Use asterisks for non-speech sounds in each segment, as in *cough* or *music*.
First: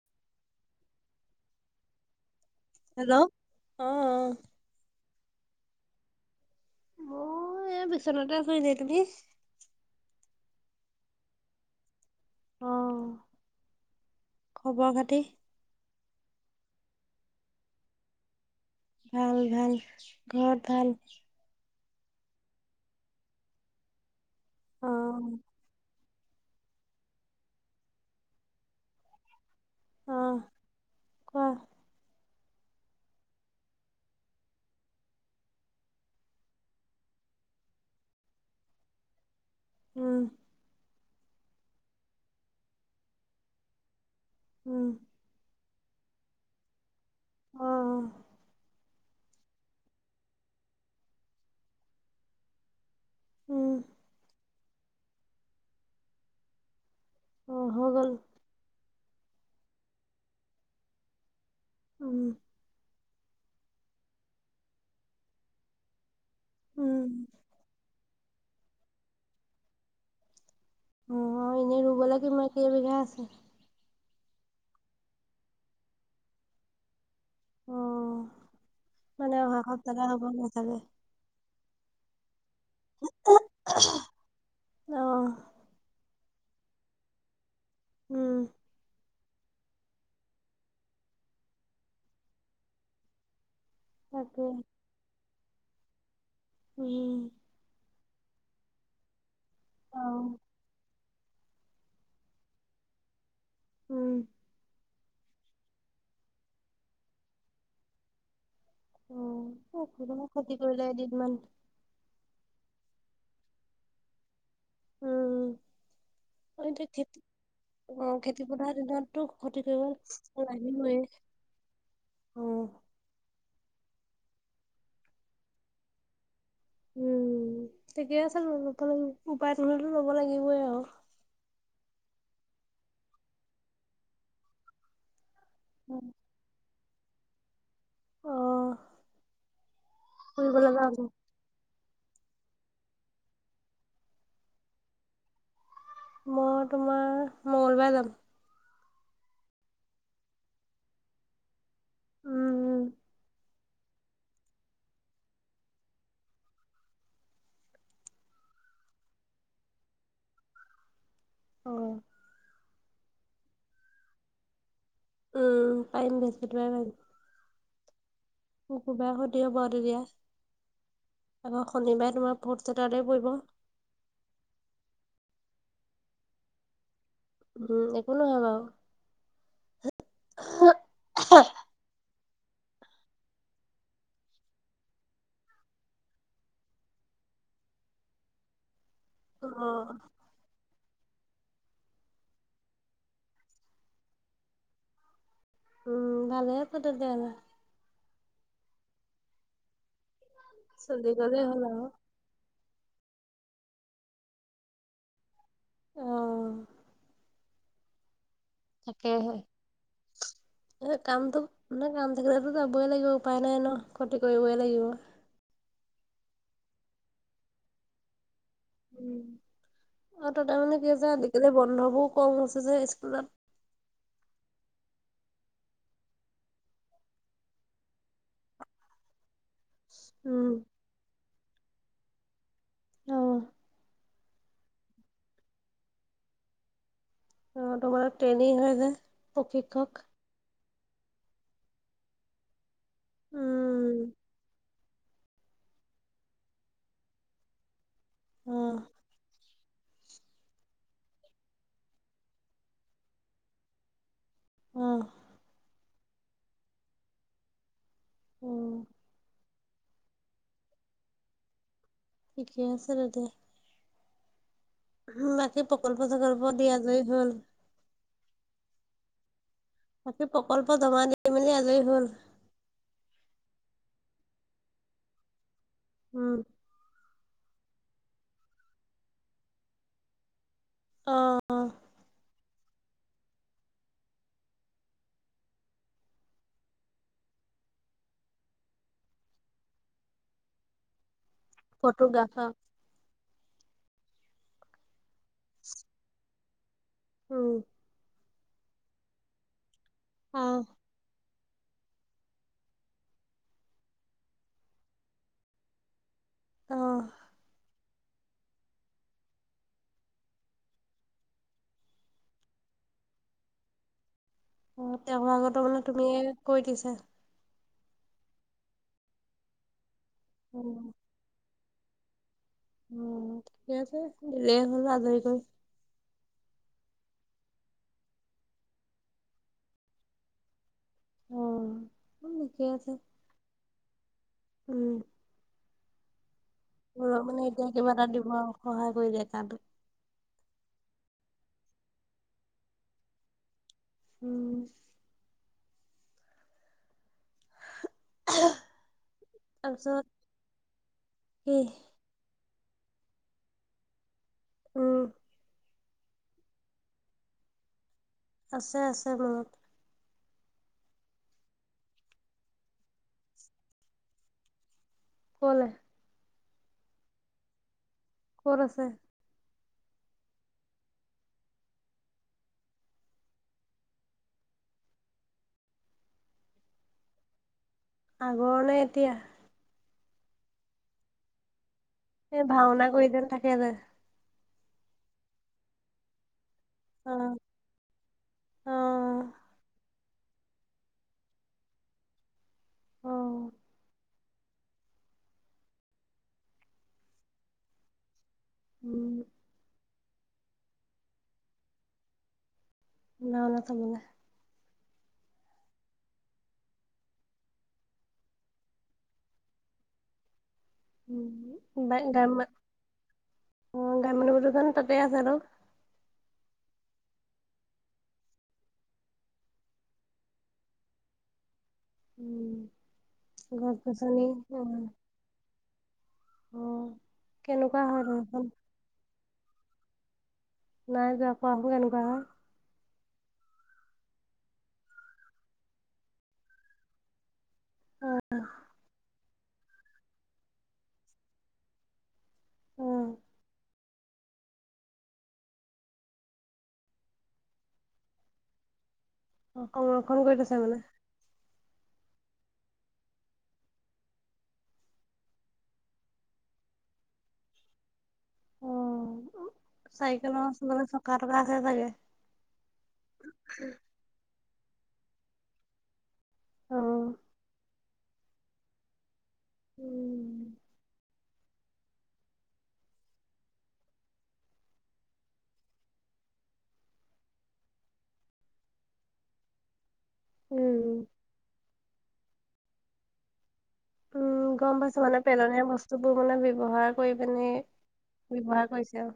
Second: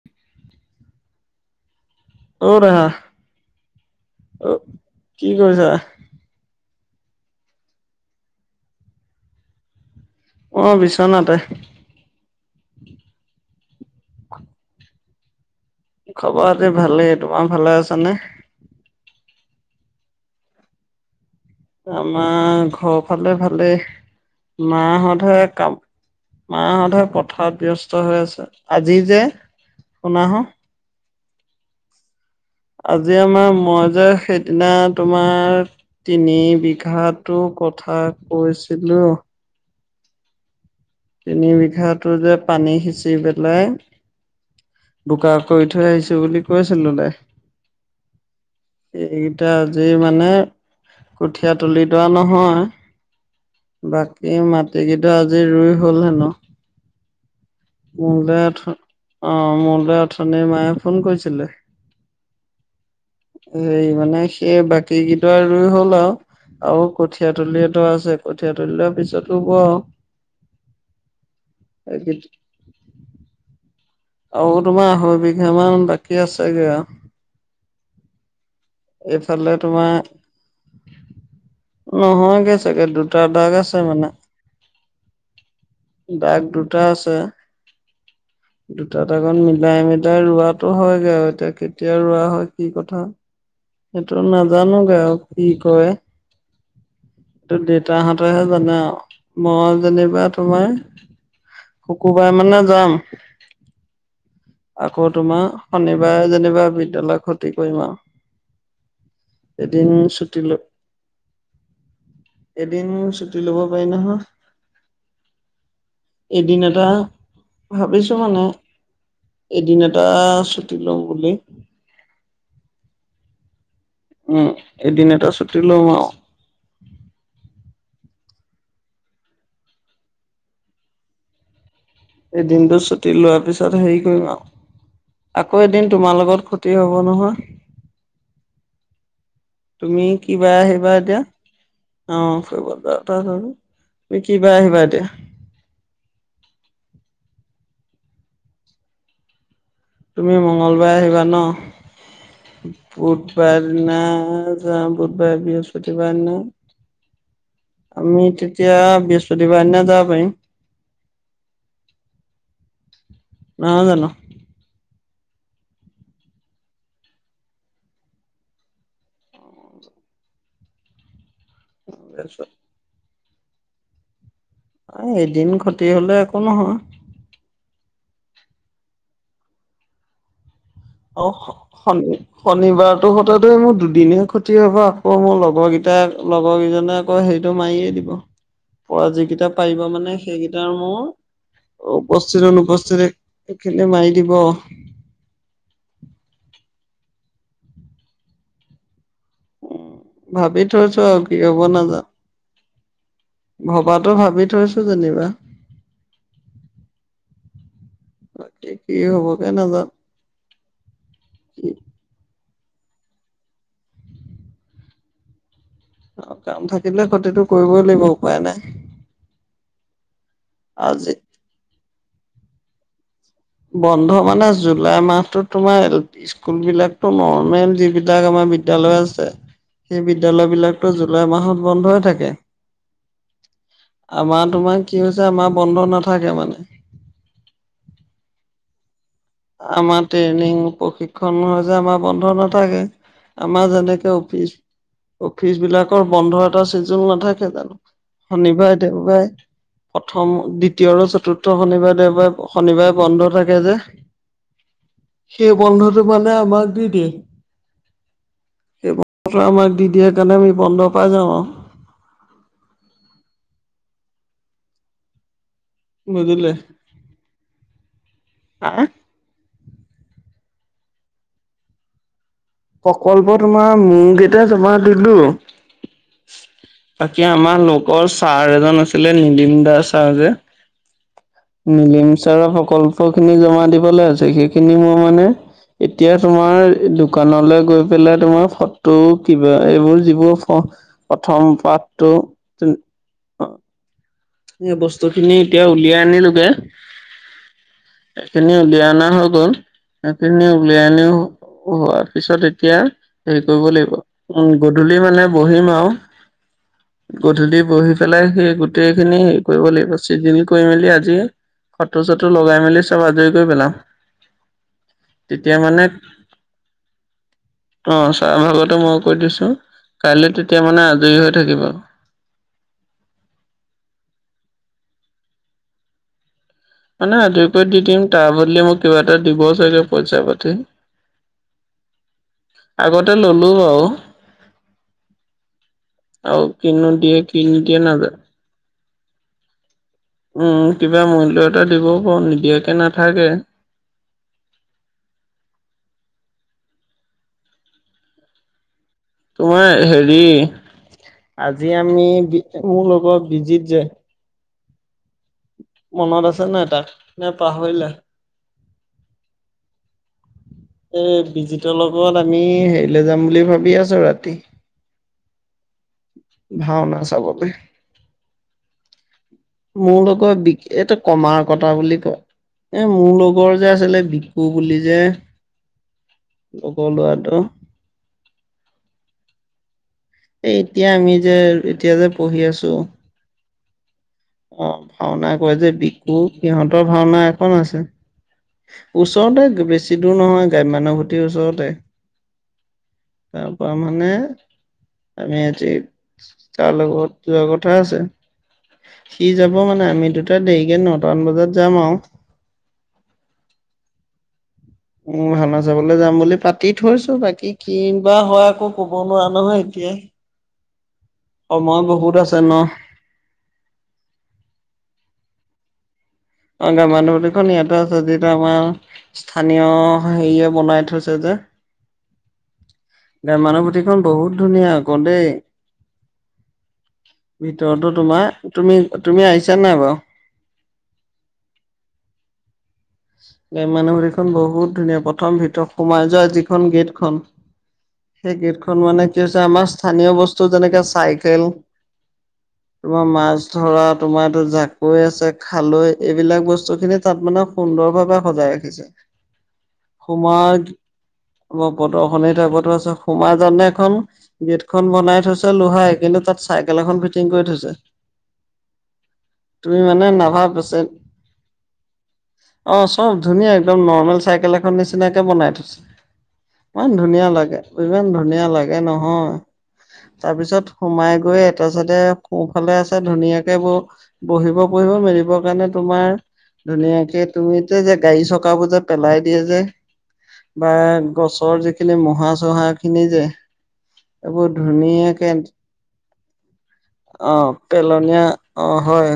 *inaudible* অ' দেহা হেল্ল' অ', কি কৰিছা? মই এই বিচনাতে আছো এনেই, তুমি? অ, বিছনাতে। অ', খবৰ খাতি? খবৰ খাতি ভালেই, তোমাৰ ভালে আছানে? ভাল ভাল, ঘৰত ভাল। আমাৰ ঘৰ ফালে ভালে, অ মাহতৰহে কাম মাহতহে পথাৰত ব্যস্ত হৈ আছে, আজি যে শুনা হ। কোৱা আজি আমাৰ মই যে সেইদিনা তোমাৰ। তিনি বিঘাতো কথা কৈছিলো। উম। তিন বিঘাটো যে পানী সিঁচি পেলাই উম বোকা কৰি থৈ আহিছো। সেই বুলি কৈছিল ওলাই অ অ এইকেইটা আজি মানে, কঠীয়া তুলি দৰে নহয়। উম বাকী মাটিকেইটা আজি ৰুই হ'ল হেনো। অ হৈ গ'ল মোৰলৈ আঠ, অ', মোৰ লৈ অথনি মায়ে ফোন কৰিছিলে। উম। হে মানে সেই বাকী কেইটা ৰুই হ'ল আৰু। আৰু উম কঠীয়া তলিয়টো আছে কঠীয়া তলিৰ পিছত হ'ব আও। অ', এনেই ৰুব লাগে কেইবিঘা আছে। আৰু তোমাৰ আঢ়ৈ বিঘা মান বাকী আছেগে আৰু অ', মানে এইফালে অহা তোমাৰ সপ্তাহলে হ'ব গে চাগে। নহয়গে চাগে দুটা দাগ আছে মানে। অ দাগ দুটা আছে উম দুটাত মিলাই, মিলাই ৰোৱাাতটো হয়গৈ আৰু এতিয়া কেতিয়া ৰোৱা হয় কি কথা সেইটো তাকে নাজানোগে আৰু কি কয় উম। দেউতাহঁতেহে জানে আৰু মই অ যেনিবা তোমাৰ শুকুৰবাৰে মানে যাম। উম। আকৌ তোমাৰ শনিবাৰে যেনিবা বিদ্যালয় ক্ষতি কৰিম আৰু অ', এদিন একো নহয় ছুটি ক্ষতি লৈ কৰিলে এদিনমান। এদিন ছুটি লব পাৰি নহয়। উম এদিন এতিয়া এটা খেতি ভাবিছো অ', মানে খেতি পথাৰ দিনতটো ক্ষতি এদিন এটা কৰিব ছুটি লম লাগিবই। বুলি উম। উম, এদিন এটা ছুটি লম আৰু উম, ঠিকেই আছে উপায় নহ'লেটো ল'ব লাগিবই আৰু এদিনটো ছুটি লোৱাৰ পিছত হেৰি কৰিম আৰু আকৌ এদিন উম তোমাৰ লগত ক্ষতি হ'ব নহয়। অ তুমি কি বাৰে ফুৰিবলৈ যাম আহিবা এতিয়া? অ', ফুৰিব যোৱা কথা আছে যে তুমি কি বাৰে আহিবা এতিয়া? মই তোমাৰ মঙগলবাৰে যাম। তুমি মংগলবাৰ আহিবা ন উম বুধবাৰে দিনা যা বুধবাৰে বৃহস্পতিবাৰে দিনা আমি তেতিয়া বৃহস্পতিবাৰ দিনা যাব পাৰিম। অ',। নহয় জানো? উম, পাৰিম বৃহস্পতি বাৰে পাৰিম। শুকুৰবাৰে ক্ষতি হ'ব আৰু তেতিয়া আকৌ শনিবাৰে তোমাৰ তাৰপিছত ফৰ্ট ছেটাৰডে পৰিব। এদিন ক্ষতি হলে একো নহয়। উম, একো নহয় বাৰু অ, সন্দ শনিবাৰতো সতেটো মোৰ দুদিনহে ক্ষতি হব আকৌ মোৰ লগৰ কেইটাক লগৰ কেইজনে হেইটো মাৰিয়ে দিব পৰা যিকেইটা অ পাৰিব মানে সেইকেইটাৰ মোৰ উপস্থিত অনুপস্থিতখিনি মাৰি দিব। উম, ভালে হব তেতিয়া হলে। ভাবি থৈছো চলি আৰু কি গ'লেই হ'ব হ'ল আৰু নাজানো। ভবাতো ভাবি থৈছো যেনিবা। অ'। বাক কি হ'ব গে নাজানো। অ', কামটো কি ন কাম থাকিলে টো যাবই লাগিব উপায় নাই ন ক্ষতি কৰিবই লাগিব। কাম থাকিলে ক্ষতিটো কৰিবই লাগিব উপায় নাই। উম, আৰু তাতে মানে কি আজি হৈছে আজিকালি বন্ধবোৰ কম হৈছে যে স্কুলত। বন্ধ মানে জুলাই মাহতো তোমাৰ স্কুল বিলাকতো নৰ্মেল যিবিলাক আমাৰ বিদ্যালয় আছে সেই উম বিদ্যালয়বিলাকতো জুলাই মাহত বন্ধই থাকে। অঁ। আমাৰ তোমাৰ কি হৈছে আমাৰ বন্ধ নাথাকে মানে। অ' তোমাৰ ট্ৰেইনিং হয় যে, প্ৰশিক্ষক। আমাৰ ট্ৰেইনিং প্ৰশিক্ষণ হয় যে আমাৰ বন্ধ নাথাকে। আমাৰ যেনেকে উম অফিচ অফিচ বিলাকৰ বন্ধ এটা ছিজন নাথাকে জানো। অহ শনিবাৰে দেওবাৰে প্ৰথম দ্বিতীয় আৰু চতুৰ্থ শনিবাৰে দেওবাৰে শনিবাৰে বন্ধ থাকে যে, উম', সেই বন্ধটো মানে আমাক দি দিয়ে। উম সেই বন্ধটো আমাক দি দিয়ে সেইকাৰণে আমি বন্ধ পাই যাওঁ। আৰু ঠিকেই আছে তেন্তে। বাকী প্ৰকল্প বুজিলে -চকল্প দিয়া যে হ'ল? হা, বাকী প্ৰকল্প জমা দি মেলি আজৰি হ'ল? প্ৰকল্প তোমাৰ মেইনগিতা জমা দিলোঁ। উম', বাকী আমাৰ লোকৰ ছাৰ এজন আছিলে। নীলিম দা ছাৰ যে, অ', অ', নীলিম ছাৰৰ সকল্প খিনি জমা দিবলৈ আছে। সেইখিনি মই মানে এতিয়া তোমাৰ দোকানলৈ গৈ পেলাই। তোমাৰ ফটো কিবা এইবোৰ যিবোৰ প্ৰথম পাঠটো ফটোগ্ৰাফাৰ এই বস্তুখিনি এতিয়া উলিয়াই আনিলোগে, উহ', সেইখিনি উলিয়াই অনা হৈ গ'ল। সেইখিনি অহ। উলিয়াই আনি হোৱাৰ পিছত এতিয়া হেৰি কৰিব লাগিব। উম' গধূলি মানে বহিম আৰু অহ', গধূলি বহি পেলাই সেই গোটেই খিনি হেৰি কৰিব লাগিব। চিদিল কৰি মেলি আজিয়ে, ফটো চটো লগাই মেলি চব আজৰি কৰি পেলাম। অ' তেওঁৰ ভাগৰটো মানে তুমি কৰি দিছা? অ' ছাৰৰ ভাগৰটো মই কৰি দিছোঁ কাইলৈ তেতিয়া উম। মানে আজৰি হৈ থাকিব। উ' ঠিকে আছে, দিলেই হ'ল আজৰি কৰি। মানে আজৰি কৰি দি দিম তাৰ বদলি মোক কিবা এটা দিব চাগে পইচা পাতি। অ উম ঠিকে আছে আগতে ললো বাৰু, উম', অ' কিন্তু অ' মানে এতিয়া কিবা এটা দিব আৰু সহায় কৰি দিয় কামটো। উম' কিবা মূল্য এটা দিবও বাৰু নিদিয়াকে নাথাকে। উম' তোমাৰ তাৰপিছত হেৰি, কি আজি আমি বি মোৰ লগৰ বিজিত যে অহ', মনত আছেন নাই তাক নে পাহৰিলাই? আছে আছে মনত। এই বিজিতৰ লগত আমি হেৰিলৈ যাম বুলি ভাবি আছোঁ ৰাতি। কৰলে? ভাওনা চাবলেহ। ক'ত আছে? মোৰ লগৰ বিকু এইটো কমাৰ কটা বুলি কয়। এ মোৰ লগৰ যে আছিলে বিকু বুলি যে লগৰ ল'ৰাটো আগৰ নে এতিয়া? এই এতিয়া, আমি যে এতিয়া যে পঢ়ি এই আছো ভাওঁনা কৰি যেন থাকে যে অ ভাওঁনা কৰে যে বি সিহঁতৰ অ ভাওঁনা এখন আছে, অ ওচৰতে বেছি বেছি দূৰ নহয় গ্ৰাম্যানুভূতিৰ ওচৰতে অ তাৰ পৰা মানে আমি আজি যাৰ লগত যোৱা কথা আছে। উম সি যাব মানে আমি দুটা দেৰিকে নটামান বজাত যাম আৰু না নঠগো দে উ ভাওঁনা চাবলৈ যাম বুলি পাতি থৈছো বাকী কি বা হয় আকৌ কব নোৱাৰো নহয় এতিয়াই আছে ন গ্ৰাম্যানভূতিখন তাতেই আছে ন অ গ্ৰাম্যানুভূতিখন ইয়াতে আছে যিটো আমাৰ স্থানীয় হেৰিয়ে বনাই থৈছে যে উম গছ গ্ৰাম্যানুভুটিখন গছনি বহুত অ ধুনীয়া আকৌ দেই অ কেনেকুৱা ভিতৰতো হয় ঘৰখন তোমাৰ তুমি তুমি আহিছা নাই বাৰু নাই যোৱা কোৱাছোন কেনেকুৱা হয় গুাম্যানুভূতিখন বহুত ধুনীয়া প্ৰথম ভিতৰত সোমাই যোৱা যিখন গেটখন সেই গেটখন মানে কি হৈছে আমাৰ স্থানীয় বস্তু যেনেকে চাইকেল তোমাৰ মাছ ধৰা তোমাৰ জাকৈ আছে খালৈ এইবিলাক বস্তুখিনি তাত মানে সুন্দৰভাৱে সজাই ৰাখিছে সংৰক্ষণ কৰি সোমোৱা থৈছে মানে প্ৰদৰ্শনী টাইপতো আছে সোমা যাওতে এখন গেটখন বনাই থৈছে লোহাৰে কিন্তু তাত চাইকেল এখন ফিটিং কৰি থৈছে অ', তুমি মানে চাইকেলৰ নাৰ্ভৰ পেচেণ্ট *inaudible* অ চব ধুনীয়া একদম নৰ্মেল চাইকেল এখন নিচিনাকে বনাই থৈছে। ইমান অ', ধুনীয়া লাগে ইমান ধুনীয়া লাগে নহয় উম তাৰপিছত সোমাই গৈ তাৰপিছতে সোঁফালে আছে ধুনীয়াকে ব বহিব পঢ়িব মেলিবৰ কাৰণে তোমাৰ ধুনীয়াকে তুমিতে যে গাড়ী চকাবোৰ যে পেলাই দিয়ে যে বা উম গছৰ যিখি এই মুড়া চুড়া খিনি যে এইবোৰ উম গম পাইছো মানে ধুনীয়াকে পেলনীয়া বস্তুবোৰ মানে ব্যৱহাৰ কৰি পিনে আহ পেলনীয়া ব্যৱহাৰ অ কৰিছে হয় আৰু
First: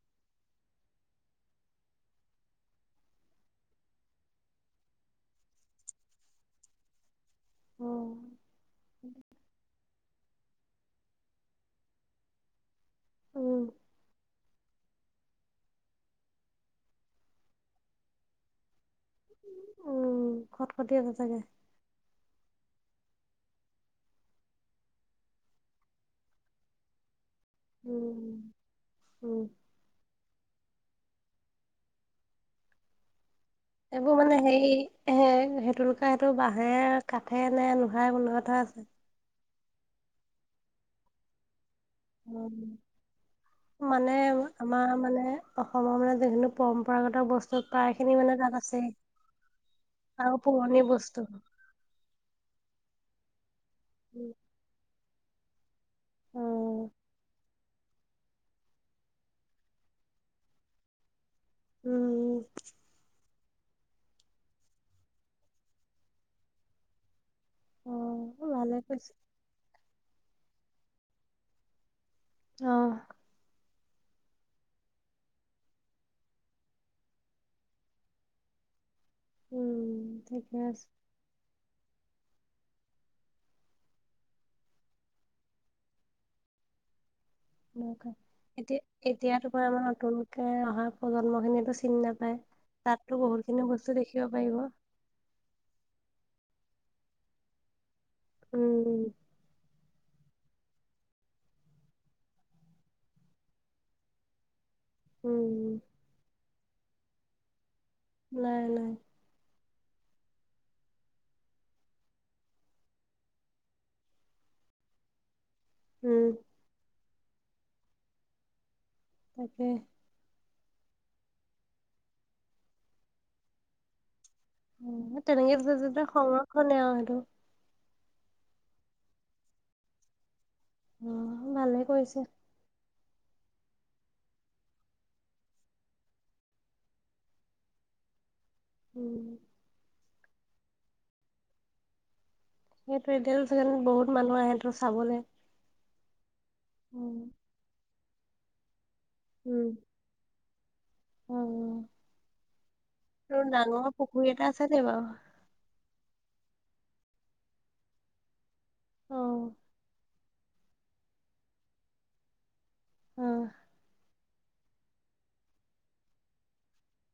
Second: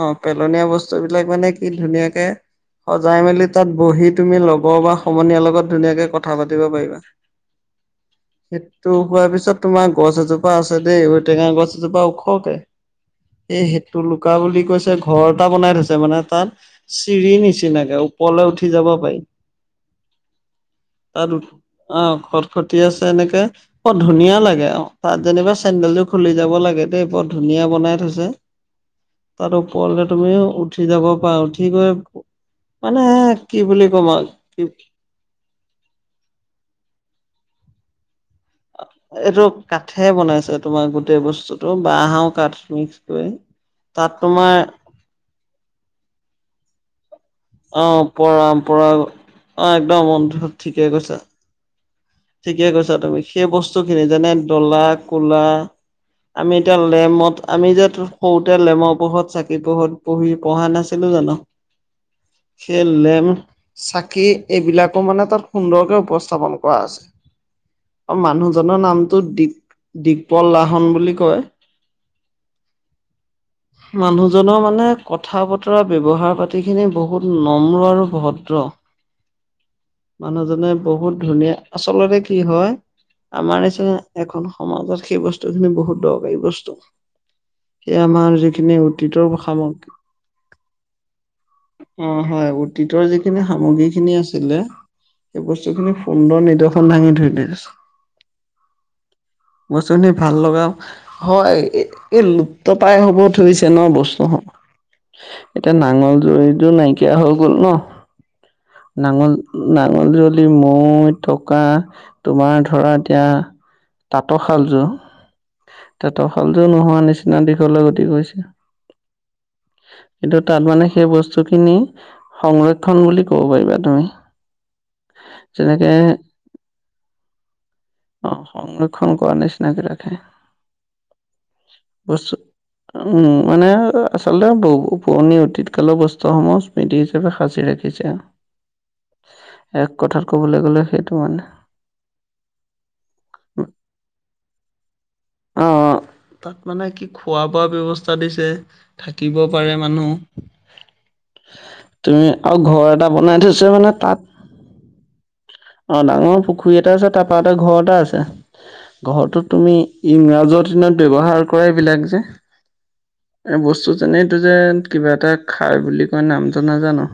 অ পেলনীয়া বস্তু বিলাক মানে কি ধুনীয়াকে সজাই মেলি তাত বহি তুমি ল'ব বা সমনীয়াৰ লগত ধুনীয়াকে কথা পাতিব পাৰিবা। অ', সেইটো হোৱাৰ পিছত তোমাৰ গছ এজোপ পা আছে দেই ঔ টেঙা গছ এজোপা ওখকে উম এই সেইটো লোক কা বুলি কৈছে ঘৰ এটা বনাই থৈছে মানে তাত চিৰি নিচিনাকে ওপৰলে উঠি যাব উম খটখটি আছে তাত চাগে উঠি অ খত খতি আছে এনেকে বৰ ধুনীয়া লাগে আও তাত যেনিবা চেন্দেলযোৰ খুলি যাব লাগে দেই বৰ ধুনীয়া বনাই থৈছে, উম উম তাত ওপৰলে তুমি উঠি যাব পাৰা কি কৰে মানে কি বুলি ক'ম এইবোৰ আৰু মানে কি হেৰি এ সেইটোুলোকে সেইটো বাঁহেৰে কাঠে নে লোহাৰে বনোৱা থোৱা আছে। এইটো কাঠে বনাইছে তোমাৰ গোটেই বস্তু বাঁহ আৰু কাঠ উম মিক্স কৰি তাত তোমাৰ আ মানে অসমৰ মানে যিখিনি পৰম্পৰাগত বস্তু অ প্ৰায়খিনি মানে পৰা তাত পৰা আছেই, অ একদম আৰু বন্ধু ঠিকে পুৰণি কৈছা বস্তু। ঠিকে কৈছা তুমি, সেই বস্তু খিনি যেনে ডলা, কোলা। আমি এতিয়া উম, লেমত আমি যে সৰুতে লেমৰ পোহৰত, চাকি পোহৰত পঢ়ি পঢ়া নাছিলোঁ জানো। উম, সেই লেম, চাকি এইবিলাকো মানে তাত সুন্দৰকে উপস্থাপন কৰা আছে। আৰু অ' ভালে মানুহজনৰ কৈছে। নামটো দি দিগপল লাহন বুলি কয়। অ', *unintelligible* মানুহজনৰ মানে কথা বতৰা ব্যৱহাৰ পাতিখিনি বহুত নম্ৰ আৰু ভদ্ৰ। উম, ঠিকে মানুহজনে আছে। বহুত ধুনীয়া আচলতে কি হয় আমাৰ নিচিনা এখন সমাজত সেই বস্তুখিনি বহুত দৰকাৰী বস্তু। সেই আমাৰ যিখিনি এতিয়া, অতীতৰ এতিয়াতো আমাৰ সামগ্ৰী নতুনকে অহা প্ৰজন্ম খিনিয়টো চিনি অ নাপায়। হয় অতীতৰ তাততো বহুত খিনি বস্তু দেখিব পাৰিব। এই বস্তুখিনিয়ে সুন্দৰ নিদৰ্শন দাঙি ধৰিলে উম', বস্তুখিনি ভাল লগাওঁ হয়, এই লুপ্তপাই হ'ব ধৰিছে ন' বস্তু এতিয়া উম, নাঙল জুৱলিযোৰ নাইকিয়া হৈ গ'ল ন'! নাই, নাই নাঙল, নাঙল জোৱলি, মৈ থকা তোমাৰ ধৰা এতিয়া তাঁতশালযোৰ, উম, তাঁতশালযোৰটো নোহোৱা নিচিনা দিশলৈ গতি কৰিছে। তাকে কিন্তু তাত মানে সেই বস্তুখিনি সংৰক্ষণ বুলি ক'ব পাৰিবা তুমি। তেনেকে থৈছে যেনেকে যেতিয়া সংৰক্ষণে আৰু সেইটো। অ', সংৰক্ষণ কৰাৰ নিচিনাকে ৰাখে। অ', ভালেই কৰিছে। উম্, মানে আচলতে বহু পুৰণি অতীত কালৰ বস্তুসমূহ স্মৃতি হিচাপে সাঁচি ৰাখিছে। উম। এক কথাত ক'বলৈ গ'লে সেইটো মানে সেইটো এতিয়াটো বহুত মানুহ আহেটো চাবলৈ অ', তাত মানে কি খোৱা বোৱা ব্যৱস্থা দিছে, থাকিব পাৰে মানুহ উম, তুমি, আৰু ঘৰ এটা বনাই থৈছে মানে তাত। কেইটা আছে দেই বাৰু? অ', ডাঙৰ পুখুৰী এটা আছে, তাৰ পাৰতে ঘৰ এটা আছে। ঘৰটোত অ', তুমি ইংৰাজৰ দিনত ব্যৱহাৰ কৰে এইবিলাক যে, অ', এই বস্তু যেনে এইটো যে কিবা এটা খাই বুলি কয়, নামটো নাজানোঁ।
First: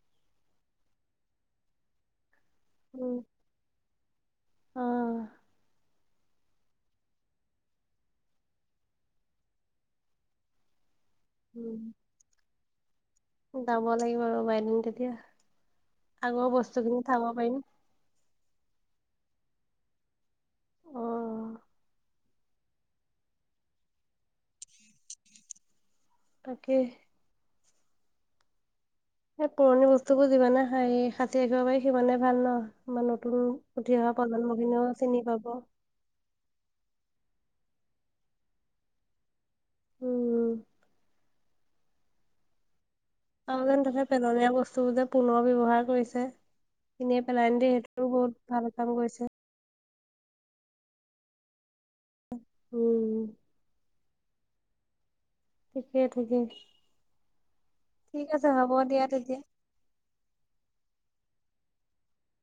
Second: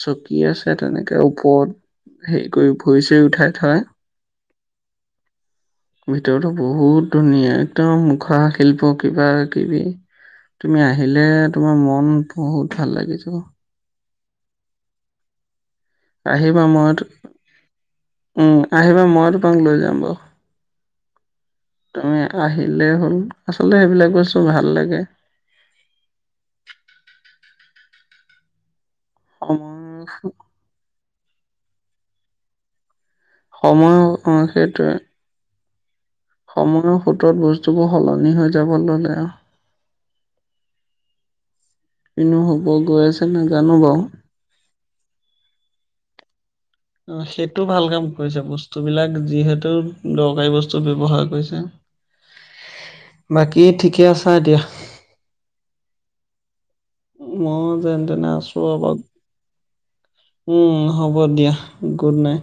চকী আছে, তেনেকে ওপৰত হেৰি কৰি থৈছে, উঠাই থয়। অ', ভিতৰতো বহুত ধুনীয়া, একদম মুখা শিল্প কিবা কিবি তুমি আহিলে, তোমাৰ উম। মন বহুত ভাল লাগি যাব। যাব লাগিব ৰ'বা এদিন তেতিয়া, আগৰ আহিবা মই বস্তুখিনি চাব পাৰিম। আহিবা, মই তোমাক লৈ যাম বাৰু। অ' তুমি আহিলেই হ'ল, আচলতে সেইবিলাক বস্তু ভাল লাগে। তাকে এই পুৰণি সময় বস্তুবোৰ যিমানে সাঁচি ৰাখিব পাৰি, সিমানে ভাল ন'। বা নতুন সময় উঠি অহা অ, প্ৰজন্মখিনিও সেইটোৱে। চিনি পাব। সময়ৰ সোঁতত বস্তুবোৰ সলনি হৈ যাব ল'লে আৰু। উম। কিনো হ'ব গৈ আছে। আৰু নাজানো যেন বাৰু। তাতে পেলনীয়া বস্তুবোৰ যে পুনৰ ব্যৱহাৰ কৰিছে। এনেই অ' পেলাই সেইটো নিদি ভাল সেইটোও কাম বহুত কৰিছে ভাল কাম বস্তুবিলাক কৰিছে। যিহেতু দৰকাৰী বস্তু ব্যৱহাৰ কৰিছে। উম বাকী ঠিকে আছা এতিয়া? ঠিকেইে ঠিকেইে। মই যেন তেনে আছো অবাক দিয়া তেতিয়া। হ'ব দিয়া গুড নাইট।